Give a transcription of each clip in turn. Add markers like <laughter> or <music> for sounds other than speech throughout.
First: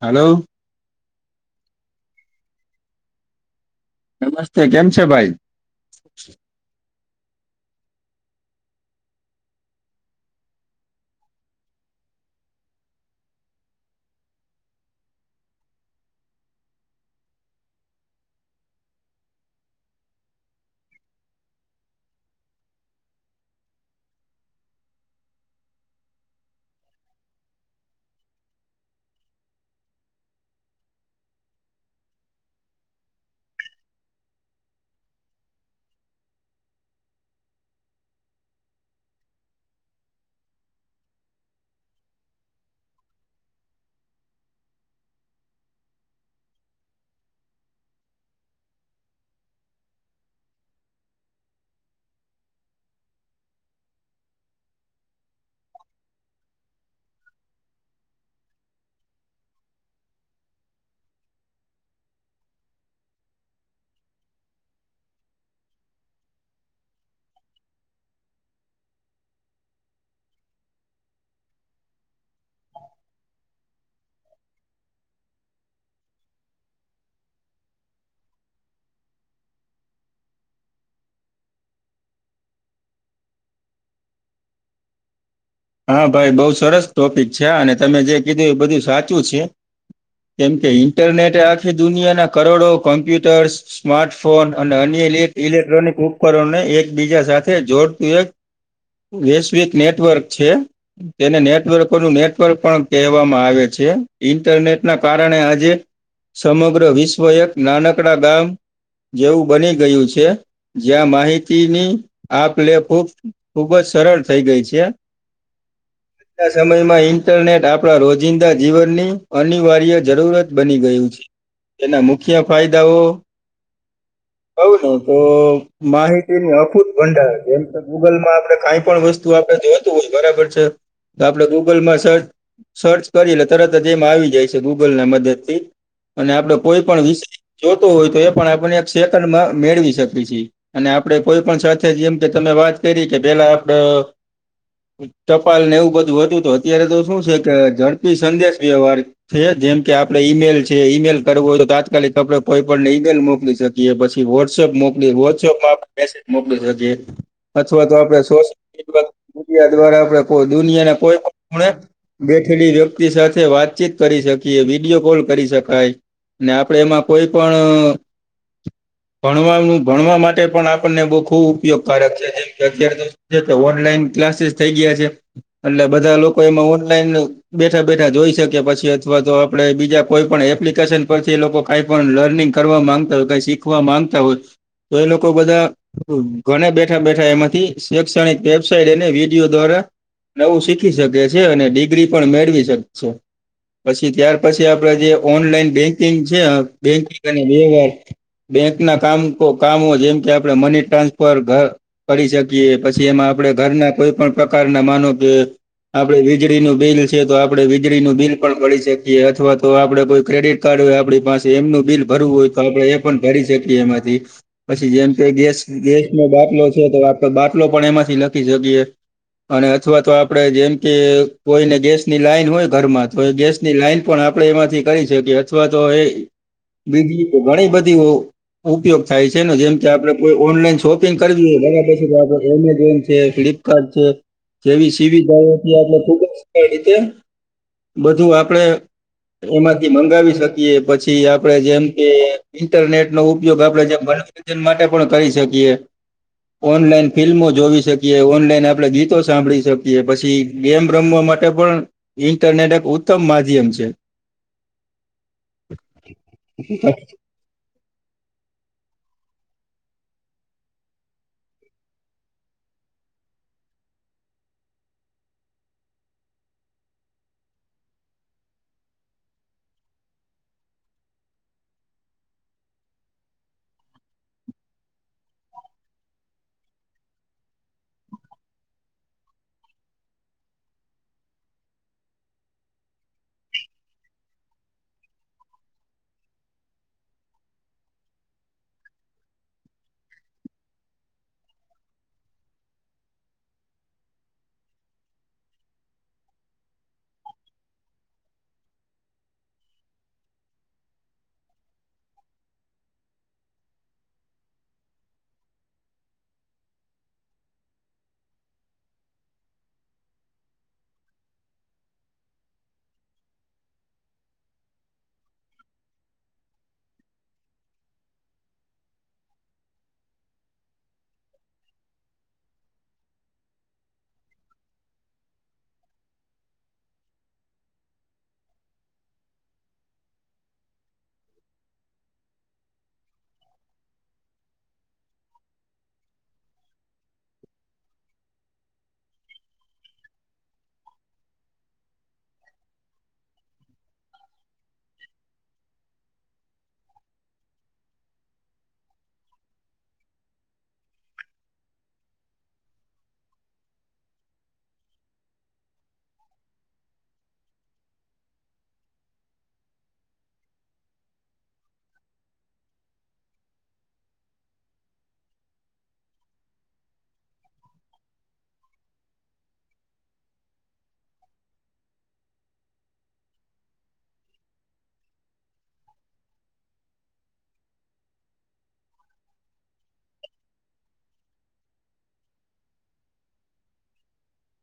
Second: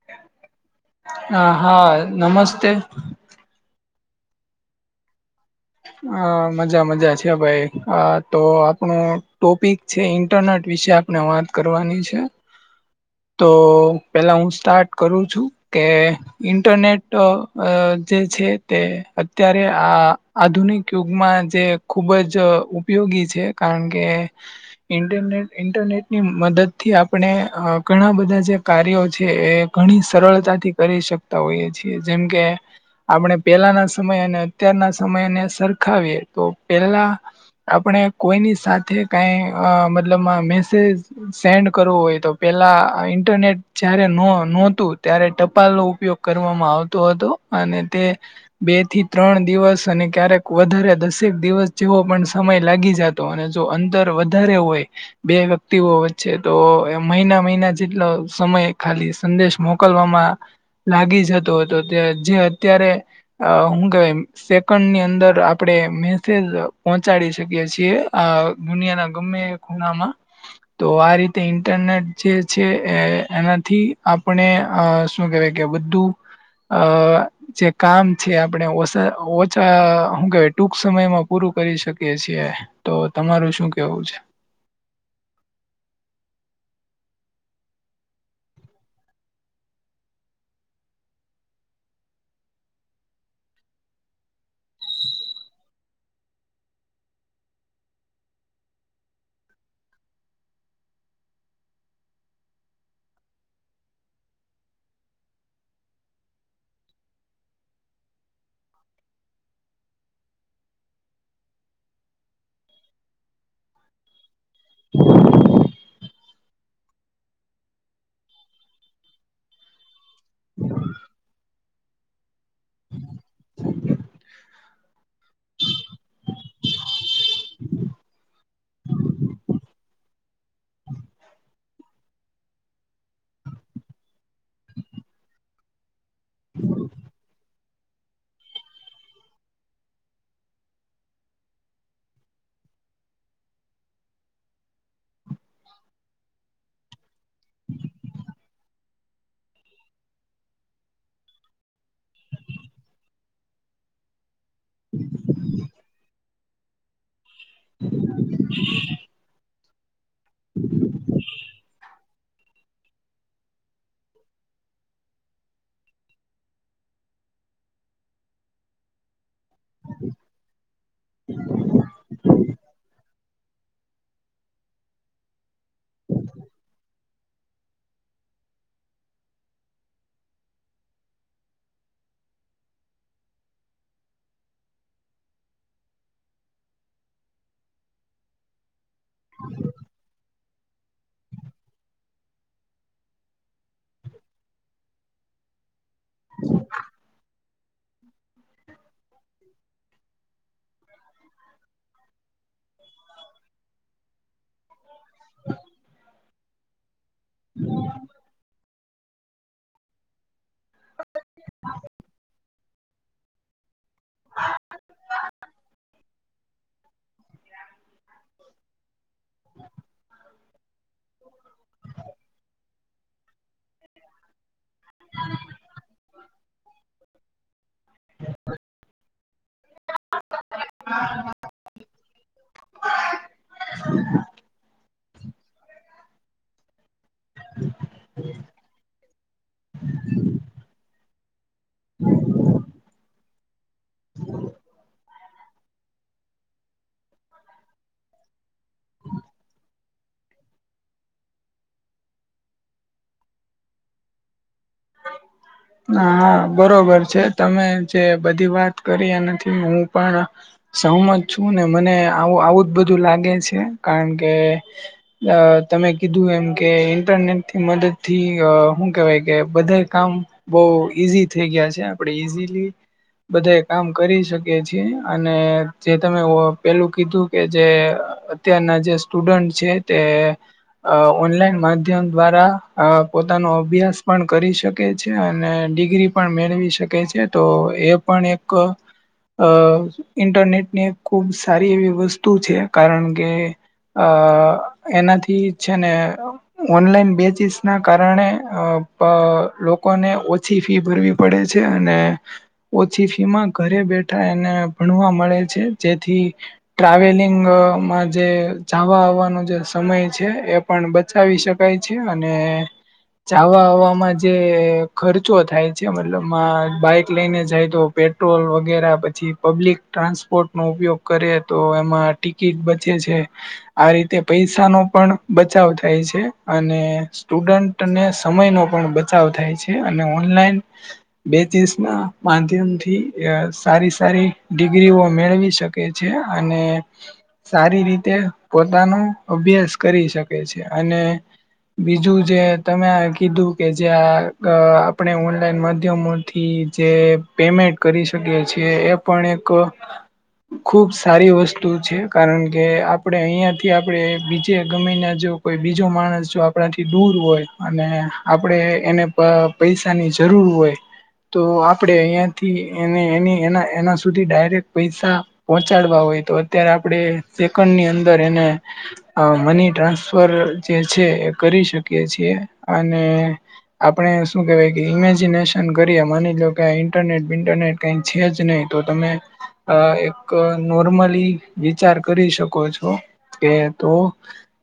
Hello. હા, હા નમસ્તે. નમસ્તે કેમ છે ભાઈ? હ મજા મજા છે ભાઈ આ તો આપણું ટોપિક જે ઇન્ટરનેટ વિશે આપણે વાત કરવાની છે. <inaudible> તો પહેલાં હું સ્ટાર્ટ કરું છું કે ઇન્ટરનેટ જે છે તે અત્યારે આ આધુનિક યુગમાં જે ખૂબ જ ઉપયોગી છે કારણ કે ઇન્ટરનેટ ઇન્ટરનેટની મદદથી આપણે ઘણા બધા જે કાર્યો છે એ ઘણી સરળતાથી કરી શકતા હોઈએ છીએ જેમ કે આપણે પેલાના સમય અને અત્યારના સમયને સરખાવીએ તો પેલા આપણે કોઈની સાથે કઈ મતલબ મેસેજ સેન્ડ કરવું હોય તો પેલા ઇન્ટરનેટ જયારે નહોતું ત્યારે ટપાલ નો ઉપયોગ કરવામાં આવતો હતો અને તે બે થી ત્રણ દિવસ અને ક્યારેક વધારે દસેક દિવસ જેવો પણ સમય લાગી જતો અને જો અંતર વધારે હોય બે વ્યક્તિઓ વચ્ચે તો મહિના મહિના જેટલો સમય ખાલી સંદેશ મોક. મોકલવામાં લાગી જતો હતો જે અત્યારે હું કે <unintelligible> ની અંદર આપણે મેસેજ પહોંચાડી શકીએ છીએ આ દુનિયા ના ગમે ખુણામાં. તો આ રીતે ઇન્ટરનેટ જે છે એનાથી આપણે અ શું કેવા કે બધું અ જે કામ છે આપણે ઓ અચ્છા હું કેય ટૂંક સમયમાં પૂરું કરી શકીએ છીએ તો તમારું શું કેવું છે. હા ભાઈ બઉુ સરસ ટોપિક છે અને તમે જે કીધું એ બધું સાચું છે. કેમ કે ઇન્ટરનેટે આખી દુનિયાના કરોડો કોમ્પ્યુટર્સ સ્માર્ટફોન અને અન્ય ઇલેક્ટ્રોનિક ઉપકરણને એકબીજા સાથે જોડતું એક વૈશ્વિક નેટવર્ક છે. તેને નેટવર્ક નું નેટવર્ક પણ કહેવામાં આવે છે ઈન્ટરનેટ ના કારણે આજે સમગ્ર વિશ્વ એક નાનકડા ગામ જેવું બની ગયું છે. જ્યાં માહિતીની આપ લેપ ખૂબ જ સરળ થઈ ગઈ છે. આજના સમયમાં ઈન્ટરનેટ આપણા રોજિંદા જીવનની અનિવાર્ય જરૂરત બની ગયું છે. તેના મુખ્ય ફાયદાઓ હવ નને તો માહિતીની અફૂત ભંડાર જેમ કે ગૂગલમાં આપણે કઈ પણ વસ્તુ આપે જો હોય બરાબર છે તો આપડે ગૂગલમાં સર્ચ સર્ચ કરી એ તરત જ એમ આવી જાય છે ગૂગલ ના મદદ થી અને આપડો કોઈ પણ વિષય જોતોું હોય તો એ પણ આપને એક સેકન્ડમાં મેળવી શકીએ છેીએ અને આપડે કોઈ પણ સાથે જેમ કે તમે વાત કરી કે પેલા આપડ ચપાલ ને એવું બધું હતું તો અત્યારે તો શું છે કે ઝડપી સંધ્યાશ વ્યવહાર છે જેમ કે આપડે ઈમેલ છે ઈમેલ કરવું હોય તો તાત્કાલિક આપડે કોઈ પણણ ને ઈમેલ મોકલી શકી પછી વોટ્સએપ મોકલી વોટ્સએપમાં મેસેજ મોકલી શકી અથવા તો આપણે સો મીડિયા દ્વારા આપે કોઈ દુનિયાને કોઈ પણણે બેઠેલી વ્યક્તિ સાથે વાતચીત કરી શકીએ વિડીિયો કોલ કરી શકાય આપણેે એમાં કોઈ પણ ભણવાનું ભણવા માટે પણ આપને બ ખબ ઉપયોગકારક છે જેમ અત્યારે ઓનલાઈન ક્લાસીસ થઈ ગયા છે. એટલે બધા લોકો એમાં ઓનલાઈન બેઠા બેઠા જોઈ શકી પછી અથવા તો આપડે બીજા કોઈ પણ એપ્લિકેશન પરથી લોકો કાઈ પણ લર્નિંગ કરવા માંગતા હોય કઈ શીખવા માંગતા હોય તો એ લોકો બધા ઘને બેઠા બેઠા એમાંથી શૈક્ષણિક એ વિડીયો દ્વારા નવું શીખી શકે છે અને ડિગ્રી પણ મેળવી શકે છે. પછી ત્યાર પછી આપડે જે ઓનલાઈન બેંકિંગ છે બેંકિંગ અને વ્યવહાર બેંક ના કામ કામો જેમ કે આપણે મની ટ્રાન્સફર ઘર કરીડી શકીએ પછી એમાં આપણે ઘરના કોઈ પણ પ્રકારના માનો કે. આપડે વીજળી નું બિલ છે તો આપડ વીજળીનું બિલ પણ શકીએ અથવા તો આપડે કોઈ ક્રેડિટ કાર્ડ હોય આપણી પાસે એમનું બિલ ભરવું હોય. આપડે એ પણ ભરી શકીએ એમાં. પછી જેમ કે ગેસ ગેસ નો બાટલો છે તો આપ બાટલો પણ એમાંથી લખી શકીએ. અને અથવા તો આપડે જેમ કે કોઈને ગેસની લાઈન હોય ઘરમાં તો ગેસ ની લાઈન પણ આપણે એમાંથી કરી શકીએ અથવા તો એ બીજી ઘણી બધી ઉપયોગ થાય છે ને જેમ કે આપડેઈ ઓનલાઈન શોપિંગ કરવી હોય બરાબર એ ફ્લિપકાર્ટ છે જેવી સીવીિધ એટલે ખૂબ જ રીતે હમ બધું આપડે એમાંથી મંગાવી શકીએ પછી આપડે જેમ કે ઇન્ટરનેટ નો ઉપ ગ આપે જે મનોરંજન માટે પણ કરી શકીએ. ઓનલાઈન ફિલ્મો જોવી, કે ઓનલાઈન આપે ગીતો સાંભળી શકીએ. કે પછી ગેમ રમવા માટે પણ ઇન્ટરનેટ એક ઉત્તમ માધ્યમ છે. <inaudible> હ હા બરોબર છે. તમે જે બધી વાત કરી એના હું પણ સહમત છું ને મને આવું આવું જ બધું લાગે છે. કારણ કે તમે કીધું એમ કે ઇન્ટરનેટની મદદથી શું કહેવાય કે બધા કામ બહુ ઈઝી થઈ ગયા છે મ. આપણે ઈઝીલી બધા કામ કરી શકી છેીએ અને જે તમે પેલું કીધું કે જે અત્યારના જે સ્ટુડન્ટ છે તે અહ ઓનલાઈન માધ્યમ દ્વારા અહ પોતાનો અભ્યાસ પણ કરી શકે છે અને ડિગ્રી પણ મેળવી શકે છે. તો એ પણ એક અહ અહ ઇન્ટરનેટ ની એક ખૂબ સારી એવી વસ્તુ છે. કારણ કે અ એનાથી છે ને ઓનલાઈન બેજીસ ના કારણે લોકોને ઓછી ફી ભરવી પડે છે. અને ઓછી ફી માં ઘરે બેઠા એને ભણવા મળે છે. જેથી ટ્રાવેલિંગમાં જે જવા આવવાનો જે સમય છે એ પણ બચાવી શકાય છે અને ચાવા આવામાં જે અહ ખર્ચો થાય છે મતલબ અહ બાઈક લઈને જાય તો પેટ્રોલ વગેરા પછી પબ્લિક ટ્રાન્સપોર્ટ નો ઉપયોગ કરે તો એમાં ટિકિટ બચે છે. આ રીતે પૈસા નો પણ બચાવ થાય છે. અને સ્ટુડન્ટને સમય નો પણ બચાવ થાય છે. અને ઓનલાઈન બે ત્રીસ ના માધ્યમ થી અહ સારી સારી ડિગ્રીઓ મેળવી શકે એ છે. અને સારી રીતે પોતાનો અભ્યાસ કરી શકે છે. અને બીજું જે તમે આ કીધું કે જે આ અહ આપણે ઓનલાઈન માધ્યમોથી જે પેમેન્ટ કરી શકીએ છીએ એપ પણ એક ખૂબ સારી વસ્તુ છે, કારણ કે આપડે અહીયાથી આપડે બીજે ગમૈના જો કોઈ બીજો માણસ જો આપણાથી દૂર હોય અને આપડે એને પ-પૈસાની જરૂર હોય તો આપડે અહીંયાથી એને એની એ એના સુધી ડાયરેક્ટ પૈસા પહોંચાડવા હોય તો અત્યારે આપડે સેકન્ડ ની અંદર એને અહ મની ટ્રાન્સફર જે છે એ કરી શકીએ છીએ. અને આપણે શું કેહેવાય કે ઇમેજિનેશન કરીએ માની લોકા એ ઇન્ટરનેટ બિન્ટરનેટ કઈ છે જ નહીં તો તમે અહ એક નોર્મલી વિચાર કરી શકો છો કે તો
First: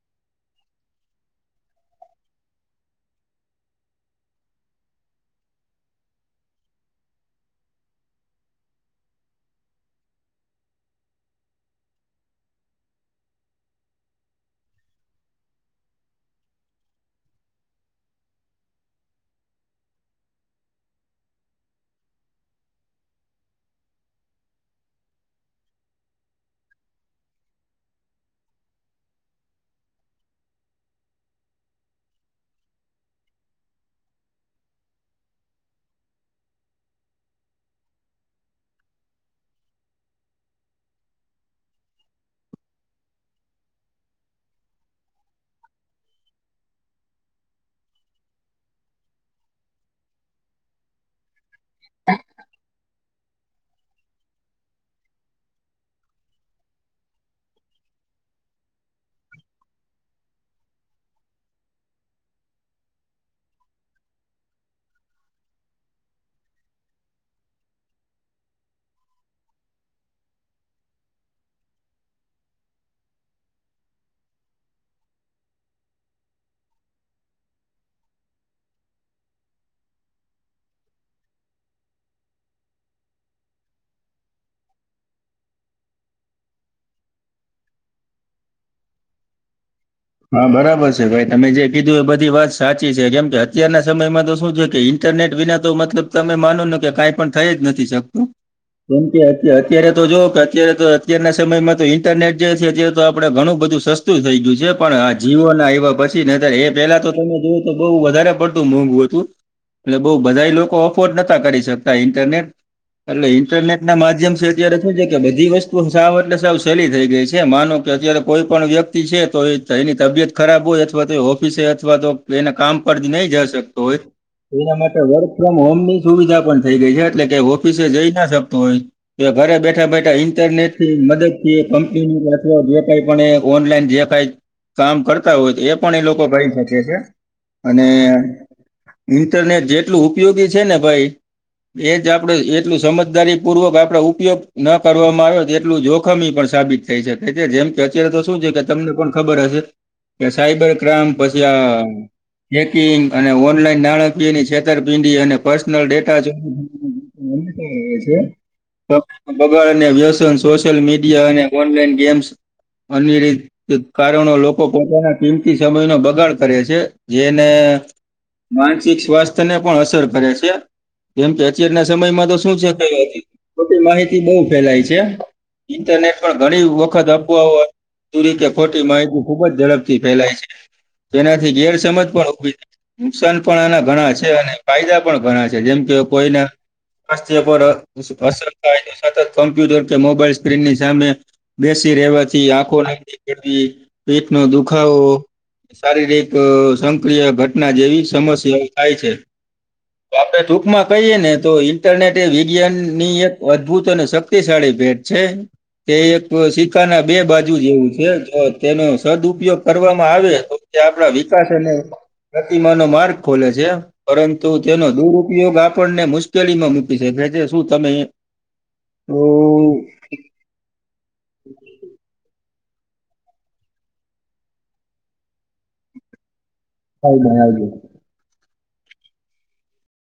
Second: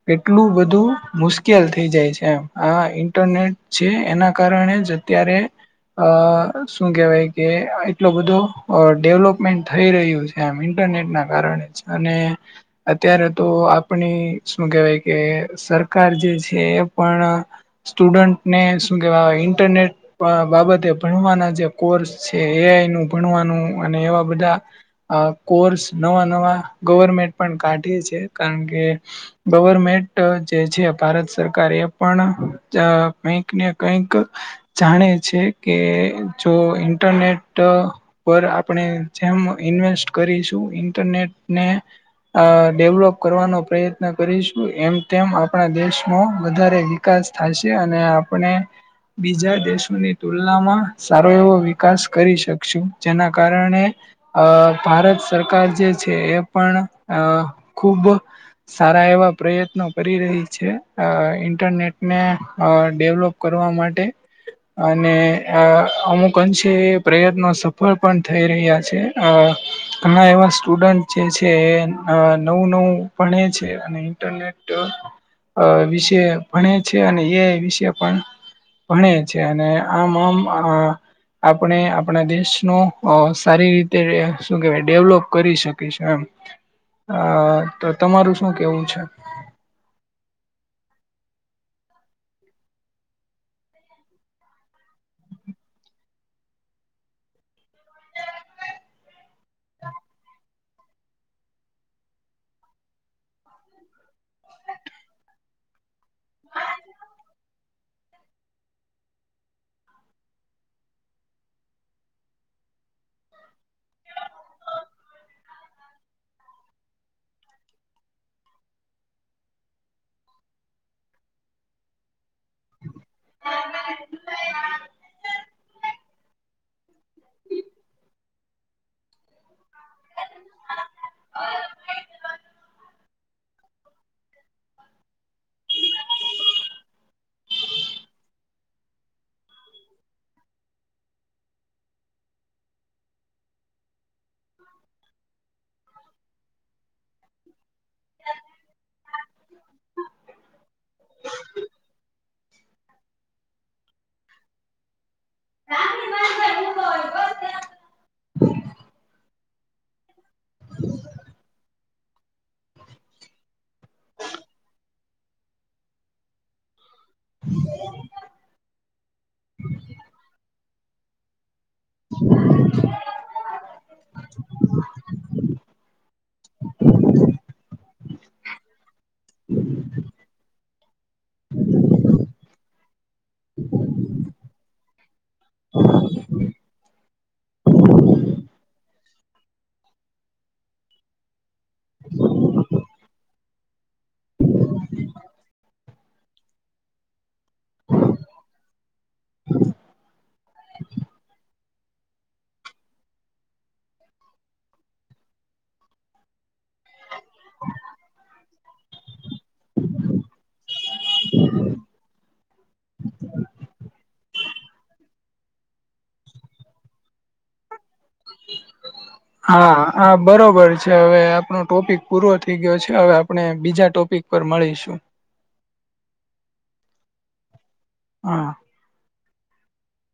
કેટલું બધું મુશ્કેલ થઈ જાય છે. આ ઇન્ટરનેટ છે એના કારણે જ અત્યારે અહ શું કેહેવાય કે એટલો બધો અહ ડેવલોપમેન્ટ થઈ રયુ છે એમ ઇન્ટરનેટના કારણે જ અને અત્યારે તો આપણી શું કેહેવાય કે સરકાર જે છે એ પણ સ્ટુડન્ટને શું કેવાવાય ઇન્ટરનેટ અહ બાબતે ભણવાના જે કોર્સ છે એ આઈ નું ભણવાનું અને એવા બધા અહ કોર્સ નવા નવા ગવર્મેન્ટ પણ કાઢે છે, કારણ કે ગવર્મેન્ટ જે છે. ભારત સરકાર એ પણ જા કંઇક ને કંઈક જાણે છે, કે જો ઇન્ટરનેટ અહ પર આપણે જેમ ઇન્વેસ્ટ કરીશું, ઇન્ટરનેટ ને અહ ડેવલોપ કરવાનો પ્રયત્ન કરીશું. એમ તેમ આપણા દેશનું વધારે વિકાસ થાશે અને આપણે બીજા દેશોની તુલનામાં સારો એવો વિકાસ કરી શકશું. જેના કારણે અહ ભારત સરકાર જે છે, એ પણ અહ ખુબ સારા એવા પ્રયત્નો કરી રહી છે. અહ ઇન્ટરનેટ ને અહ ડેવલોપ કરવા માટે અને અહ અમુક અંશે એ પ્રયત્નો સફળ પણ થઈ રહ્યા છે. અહ ઘણા એવા સ્ટુડન્ટ જે છે. એ અહ નવું નવું ભણે છે અને ઇન્ટરનેટ તો અહ વિશે ભણે છે, અને એ વિશે પણ ભણે છે, અને આમ આમ અહ આપણે આપણા દેશનો અહ સારી રીતે શું કેવાય ડેવલોપ કરી શકીશે એમ. હ તો તમારું શું કેવું છે? હા બરાબર છે ભાઈ. તમે જે કીધું એ બધી વાત સાચી છે કેમ કે અત્યારના સમયમાં તો શું છે કે ઈન ઇન્ટરનેટ વિના તો મતલબ તમે માનો ન કે કંઈ પણ થઈ જ નથી શકતું. કેમ કે અત્ય-અત્યારે તો જો કે અત્યારે તો અત્યારના સમયમાં તો ઈન્ટરનેટ જે છે જો છે અત્યારે તો આપડે ઘણું બધું સસ શું થઈ ગયુ છે. પણ આ જીવો ને આવયા પછી નતર એ પેલા તો તમે જોય તો બહુ વધારે પડતું મોંઘું હતું. એટલે બઉ બધા લોકો ઓફોર્ડ નતા કરી શકતા ઇન્ટરનેટ એટલે ઈન્ટરનેટ ના માધ્યમ છે અત્યારે શું છે કે બધી વસ્તુ સાવ એટલે સાવ સેલી થઈ ગઈ છે. માનો કે અત્યારે કોઈ પણણ વ્યક્તિ છે. તો એ એની તબિયત ખરાબ હોય અથવા તો એ ઓફિસે અથવા તો એના કામ પરતી નઈ જય શકતો હોય, તો એના માટે વર્ક ફ્રોમ હોમ ની સુવિધા પણ થઈ ગઈ છે. એટલે કઈ ઓફિસે જઈ ના શકતો હોય. તો ઘરે બેઠા બેઠા ઇન્ટરનેટ થી મદદ થી એ કંપનીની અથવા જે કઈ પણ એ ઓનલાઈન જે કાય કામ કરતા હોય તો એ પણ એ લોકો ભાઈ શેકે છે, અને ઇન્ટરનેટ જેટલું ઉપયોગી છે ને ભાઈ. એજ આપડે એટલું સમજદારી પૂર્વક આપડ ઉપયોગ ન કરવામાં આવે તો એટલું જોખમી પણ સાબિત થઈ શકે છે. જેમ કે અત્યારે તો શું છે કે તમને પણ ખબર હશે. કે સાઈબર ક્રાઈમ પછી આ ચેકિંગ અને ઓનલાઈન નાણાકીયની છેતરપિંડી અને પર્સનલ ડેટા જો <unintelligible> છે. બગાડ અને વ્યસન સોશિયલ મીડિયા અને ઓનલાઈન ગેમ્સ અન્ય રીત કારણો લોકો પોતાના કિંમતી સમય નો બગાડ કરે છે. જેને માનસિક સ્વાસ્થ્ય ને પણ અસર કરે છે. કેમ કે અત્યારના સમયમાં તો શું છે કાઈ ખોટી માહિતી બઉ ફેલાય છે. ઇન્ટરનેટ પણ ઘણી વખત અપવાઓ હુંરીતે ખોટી માહિતી ખુબ જ ઝડપથી ફેલાય છે. તેનાથી ગેરસમજ પણ ઉભી થાય, નુકસાન પણ આના ઘણા છે, અને કાયદા પણ ઘણા છે, જેમ કે કોઈના સ્વાસ્થ્ય પર અસર થાય તો સતત કોમ્પ્યુટર કે મોબાઈલ સ્ક્રીનની સામે. બેસી રહેેવાથી આંખોના લી કેળવી પેટનો દુખાવો. શારીરિક સંક્રિય ઘટના જેવી સમસ્યા થાય છે, આપે ટૂંકમાં કહીયે ને તો એ વિજ્ઞાન ની એક અદભુત અને શક્તિશાળી ભેટ છે, તે એક કા ના બે બાજુ જ એવું છે. તેનો સદઉપયોગ કરવામાં આવે તો તે આપણા વિકાસ ન પ્રતિમા નો માર્ગ ખોલે છે. પરંતુ તેનો દુરુપયોગ આપણને મુશ્કેલીમાં મૂકી શકે જે શું તમે તો હા. હા બરાબર છે હવે આપણો ટોપિક પૂરો થઈ ગયો છે હવે આપણે બીજા ટોપિક પર મળીશું. હદ હજ <unintelligible> હા.